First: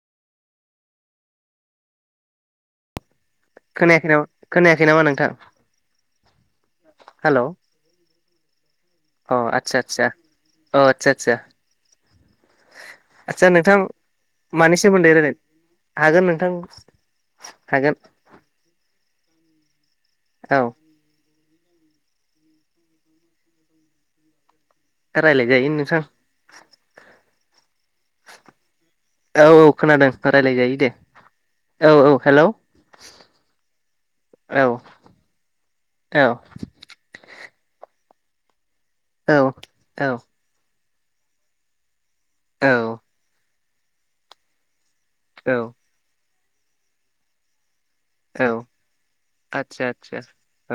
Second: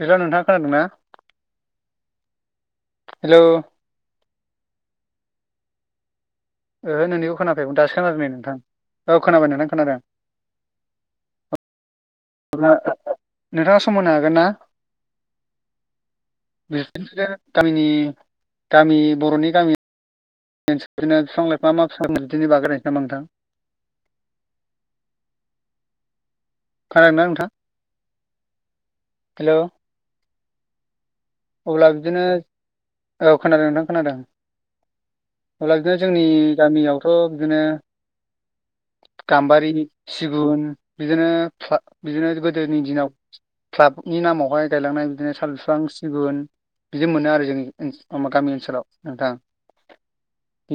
बेथ' नोंथाङा खोनादों ना? खोनायाखै नामा खोनायाखै नामा नोंथां? ओहो नोंनिखौ हेलौ खोनाफैयाखैमोन दासो खोनाफैदों नै नोंथां औ अ खोनाबाय नोंथां आतसा खोनादों आतसा अ आतसा आतसा [unintelligible] नोंथाङा समहोनो हागोन ना? मानि सोमोन्दै रायलायनो हागोन नोंथां [inaudible] गामिनि हागोन गामि बर'नि गामि औ [unintelligible] फिफां लाइफां मा मा [unintelligible] नोंथां रायलाय जायो नोंथां। [unintelligible] नोंथां औ हेल' औ खोनादों रायलाय जायो दे। अब्ला औ औ बिदिनो हेलौ औ खोनादों नोंथां खोनादों औ अब्ला बिदिनो जोंनि औ गामियावथ' बिदिनो गाम्बारि औ सिगुन बिदिनो [unintelligible] बिदिनो औ गोदोनि दिनाव क्लाबनि नामावहाय गायलांनाय बिदिनो साल औ बिफां सि गुन बिदि मोनो आरो जोंनिखै [unintelligible] औ गामि ओनसोलाव नोंथां आदसा आदसा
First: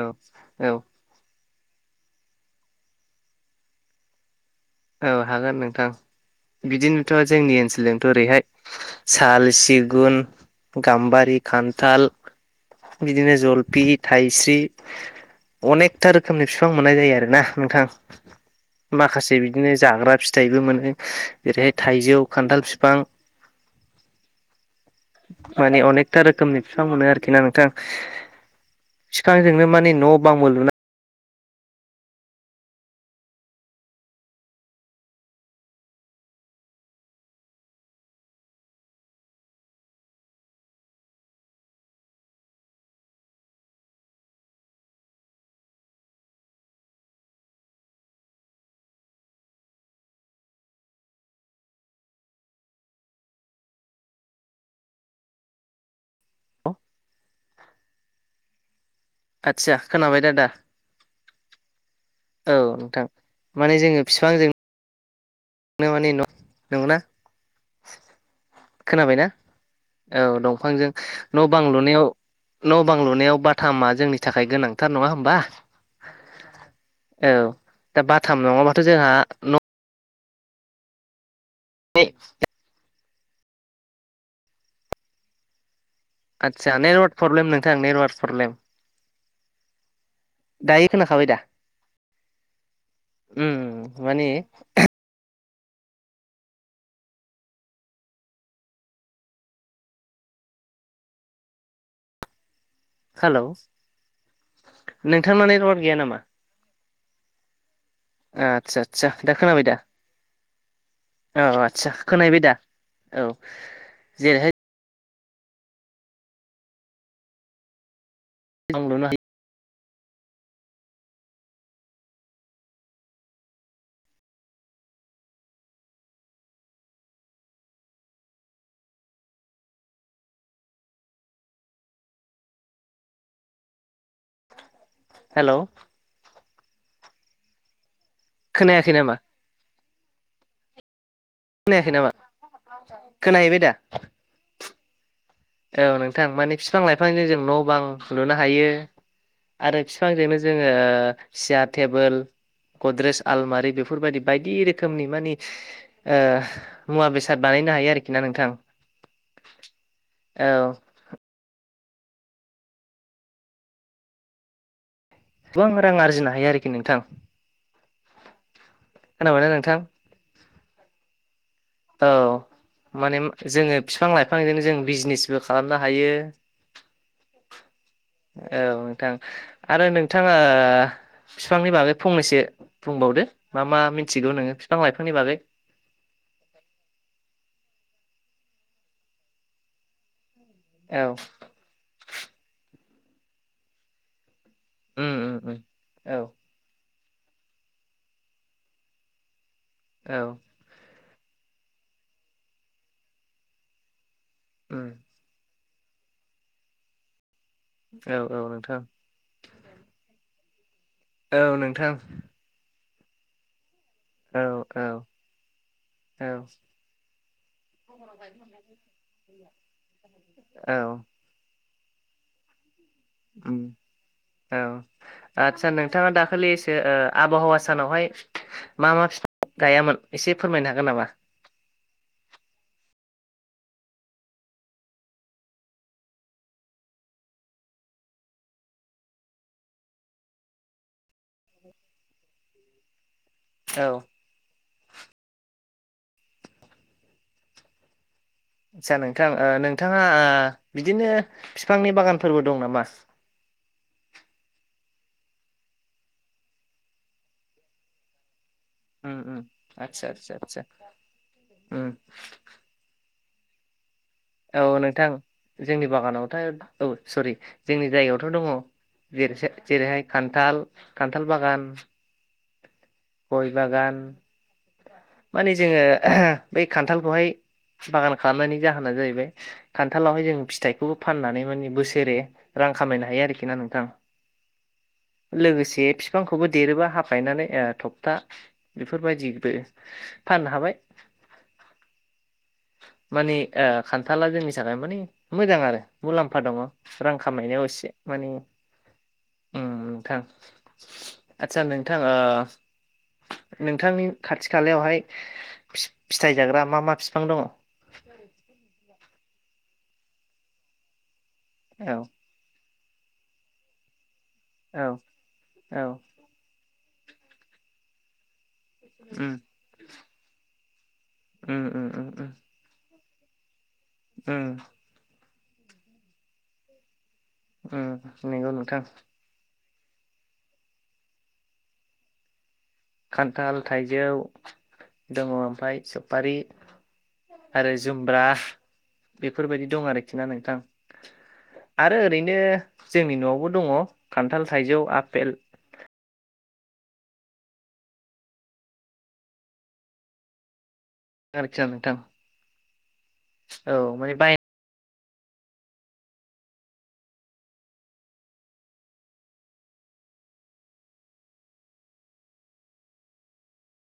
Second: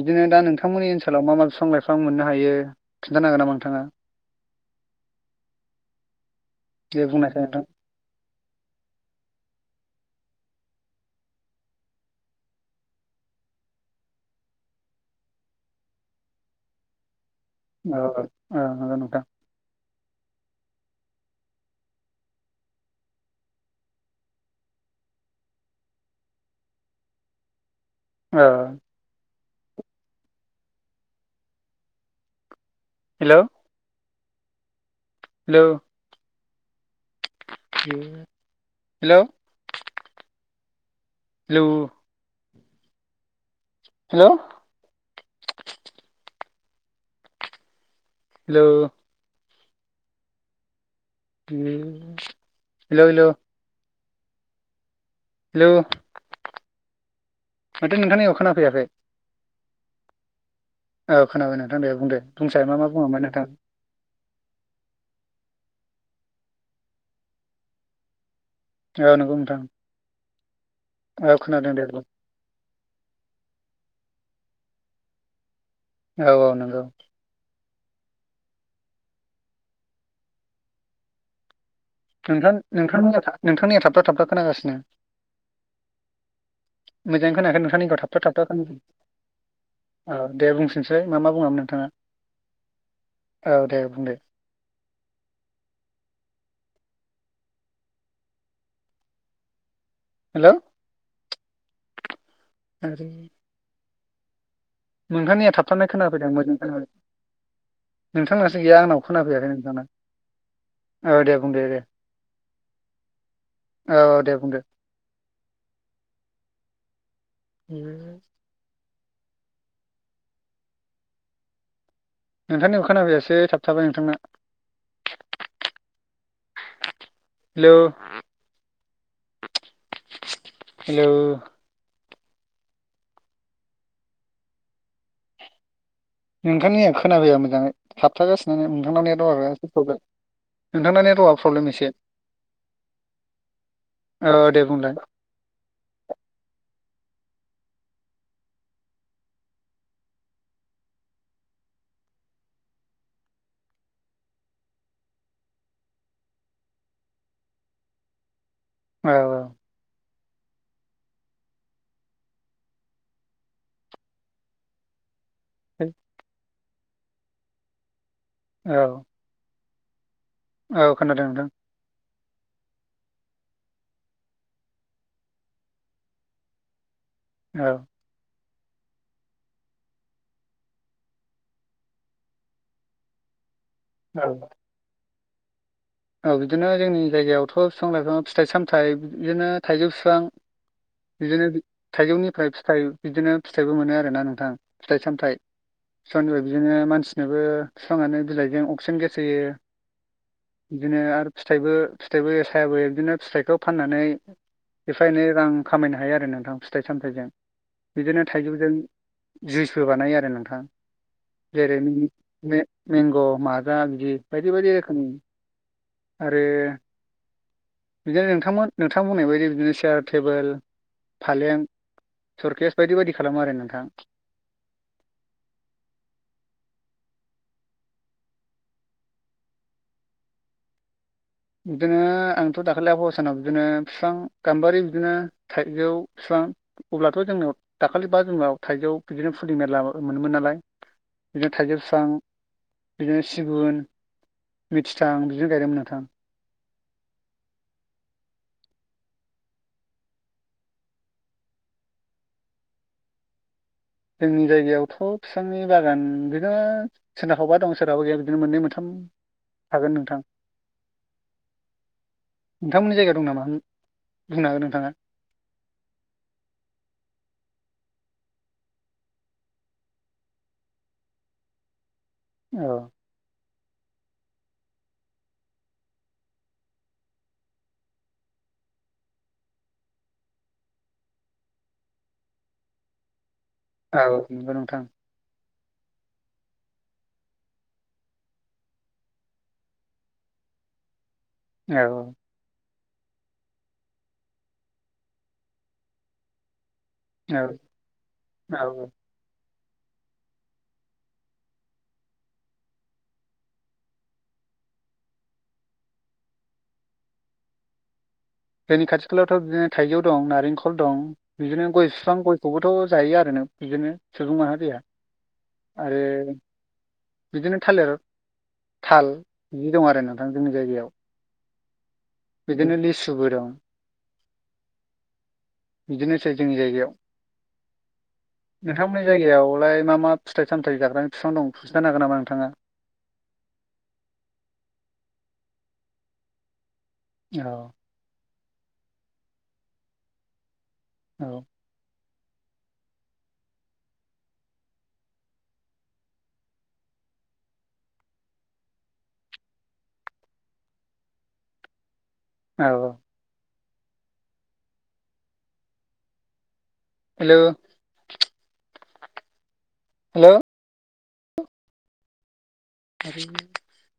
औ दा औ नोंथांमोननि ओनसोलाव मा मा फिफां लाइफां मोननो हायो खिन्थानो हागोन नामा नोंथाङा? औ हागोन नोंथां। दे बिदिनोथ' बुंनायसाय जोंनि नोंथां ओनसोलजोंथ' ओरैहाय साल सि गुन गाम्बारि खान्थाल बिदिनो जलफि थायस्रि अनेकथा रोखोमनि फिफां मोननाय जायो आरो ना नोंथां औ औ नंगौ नोंथां माखासे बिद दिनो जाग्रा फिथाइबो मोनो ओेरैहाय थाइजौ खान्थाल फिफां [inaudible] माने अनेकथा रोखोमनि फिफां मोनो आरोखि ना नोंथां। औ। बिफाजोंनो माने न' बांबो लुनाय हेल'। हेल'। हेल'। हेल'। हेल'। हेल' हेल' हेल' हेलौ माथो नोंथांनिखौ खोना फैया खै आदसा खोनाबाय आदा औ खोनाबाय नोंथां दे बुं दे बुंसै मा मा बुङामोन नोंथां। माने जोङो बिफांजोंनो [unintelligible] औ खोनाबायना नंगौ नोंथां। औ दंफांजों औ न'-बां खोनादों दे बुं। लुनायाव न'-बां लुनायाव बाथाम मा जोंनि थाखाय गोनांथार नङा होमबा। औ औ नंगौ औ दा बाथाम नङाबाथ' जोंहा न' न' नोंथां नोंथांनि नोंथांनिया थाबथा थाबथा खोनागासिनो आदसा नेटवार्क मोजाङै प्रब्लेम खोनाखै नोंथां नोंथांनिखौ नेटवार्क थाबथा थाबथा प्रब्लेम खोनादों औ दे दायो बुंफिनसै मा खोनाखाबाय मा दा बुंङामोन नोंथाङा औ दे उम बुंदो मानि हेलौ आरो हेलौ नोंथांना नोंथांनिया नेटवार्क थाबथानाय गैया नामा खोनाफैदों आं मोजां खोना नोंथांनासो गैया आदसा आंनाव आदसा दा खोनाफैयाखै खोनाबाय नोंथां दा ना औ दे बुंदो दे। आदसा खोनाहैबाय दा औ जेरैहाय उम। आं लुनो हा नोंथांनिखौ खोनाफैयासै थाबथाबाय नोंथांना हेल' हेलौ हेल' नोंथांनिया खोनाफैया मोजाङै थाबथागासिनो खोनायाखै नोंथांनाव नामा नेट वार्कआ एसे प्रब्लेम नोंथांनाव नेटवार्क प्रब्लेम एसे खोनायाखै नामा खोनाहैबाय दा औ दे बुंलाय औ नोंथां माने बिफां-लाइफांजों जों न' बां लुनो हायो। आरो बिफांजोंनो जोङो सियार, टेबोल गद्रेज आलमारि बेफोरबायदि बायदि रोखोमनि माने उह मुवा बेसाद बानाय बानायनो हायो आरोखि ना नोंथां। औ औ औ गोबां औ रां आरजिनो हायो आरोखि नोंथां औ खोनाबायना नोंथां। औ खोनादों नोंथां। औ। माने जोङो बिफां-लाइफांजोंनो जोङो बिजनेसबो खालामनो हायो। औ औ नोंथां आरो नोंथाङा ए फिफांनि बागै फंनैसो बुंबावदो। मा मा औ मिथिगौ नोङो बिफां लाइफांनि बागै। औ बिदिनो जोंनि जायगायावथ' बिफां लाइफां फिथाइ सामथायाइ बिदिनो थाइजौ फिफां औ बिदिनो थाइजौनिफ्राय फिथाय बिदिनो फिथायाइबो मोनो आरोना नोंथां। फिथाइ उम उम उम सामथाइ औ [unintelligible] बिदिनो मानसि नोबो बिफाङानो बिलाइजों अक्सिजेन गेस होयो। औ बिदिनो आरो फिथाइबो फिथाइबो सायाबो बिदिनो फिथाइखौ फाननानै उम एफा एनै रां खामायनो हायो आरो नोंथां फिथाइ सामथाइजों। औ बिदिनो औ थाइजौजों नोंथां जुइसबो बानायो आरो नोंथां। औ जेरै नोंथां मे मेंंग' माजा बिदि औ बायदि बायदि औ रोखोमनि। औ आरो बिदिनो नोंथांमोन नोंथां बुंनाय बायदि बिदिनो चीयार टेबोल औ फालें। सुरखेस। उम औ आदसा नोंथाङा दाखालिसो ओ आबहावा सानावहाय मा मा फिफां गायामोन एसे फोरमायनो हागोन नामा? बिदिनो आंथ' दाखालि आबहावासानाव बिदिनो बिफां गाम्बारि बिदिनो थाइजौ फिफां अब्लाथ' जोंनाव दाखालि बा जुनाव थाइजौ बिदिनो फुलि मेरला मोनोमोन नालाय। बिदिनो थाइजौ फिफां बिदिनो सिगुन औ मिथिथां बिदिनो गायदोंमोन नोंथां। आस्सा नोंथां ओ नोंथाङा ओ बिदिनो फिफांनि बागानफोरबो दं नामा? [inaudible] जोंनि जायगायावथ' फिफांनि बागान बिदिनो सोरनाहावबा दं सोरहाबा गैया बिदिनो मोननै मोन उम उम आतसा आतसा आतसा उम ओ औ नोंथां जोंनि बागानावथाय औ सरि जोंनि जायगायावथ' दङ जेरैहाय खान्थाल खान्थाल बागान औ गय बागान। माने जोङो बै खान्थालखौहाय बागान खालामनायनि जाहोना जाहैबाय खान्थालावहाय जों फिथाइखौबो फाननानै माने बोसोरे रां खामायनो हायो आरोखि ना नोंथां औ नंगौ नोंथां लोगोसे फिफांखौबो देरोबा हा गायनानै ओह थकथा बेफोरबायदिबो फाननो हाबाय। औ मानि ओ खान्थाला जोंनि थाखाय मानि मोजां आरो मुलाम्फा दङ। रां खामायनायाव एसे माने औ ओम नोंथां आस्सा नोंथां ओ नोंथांनि खाथि खालायावहाय फि फिथाइ जाग्रा मा मा फि फां दङ। जोंनि खाथि खालायावथ' बिदिनो थाइजौ दं नारेंखल दं बिदिनो गय फिफां गयखौबो थ' जायो आरो ना बिदिनो सुबुं माहारिआ औ औ आरो बिदिनो थालिर थाल उम बिदि दं आरो नोंथां जोंनि जायगायाव। उम उम उम बिदिनो लिसुबो दं। ओम बिदिनोसै जोंनि जायगायाव। उम नोंगौ नोंथां। नोंथांमोननि जायगायावलाय मा मा फिथाइ सामथायाइ जाग्राानि बिफां दं खिथानो हागोन नामा नोंथाङा? खान्थाल थाइजौ दङ ओमफ्राय सपारि औ आरो जुमब्रा बेफोरबायदि दं आरोखि ना नोंथां औ आरो ओरैनो जोंनि न'आवबो दङ खान्थाल थाइजौ आफेल जारखिया नोंथां औ औ माने बाय हेल' हेल' [unintelligible] [inaudible]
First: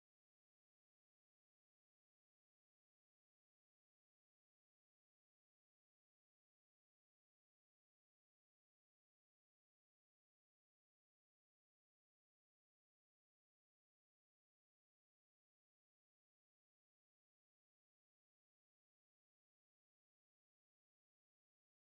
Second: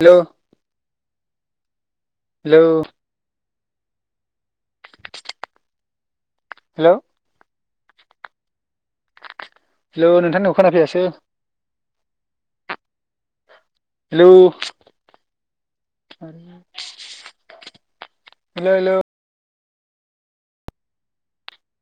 हेल' हेल' हेल' हेलौ नोंथां खोना फैयासो हेल' हेलौ' हेलौ।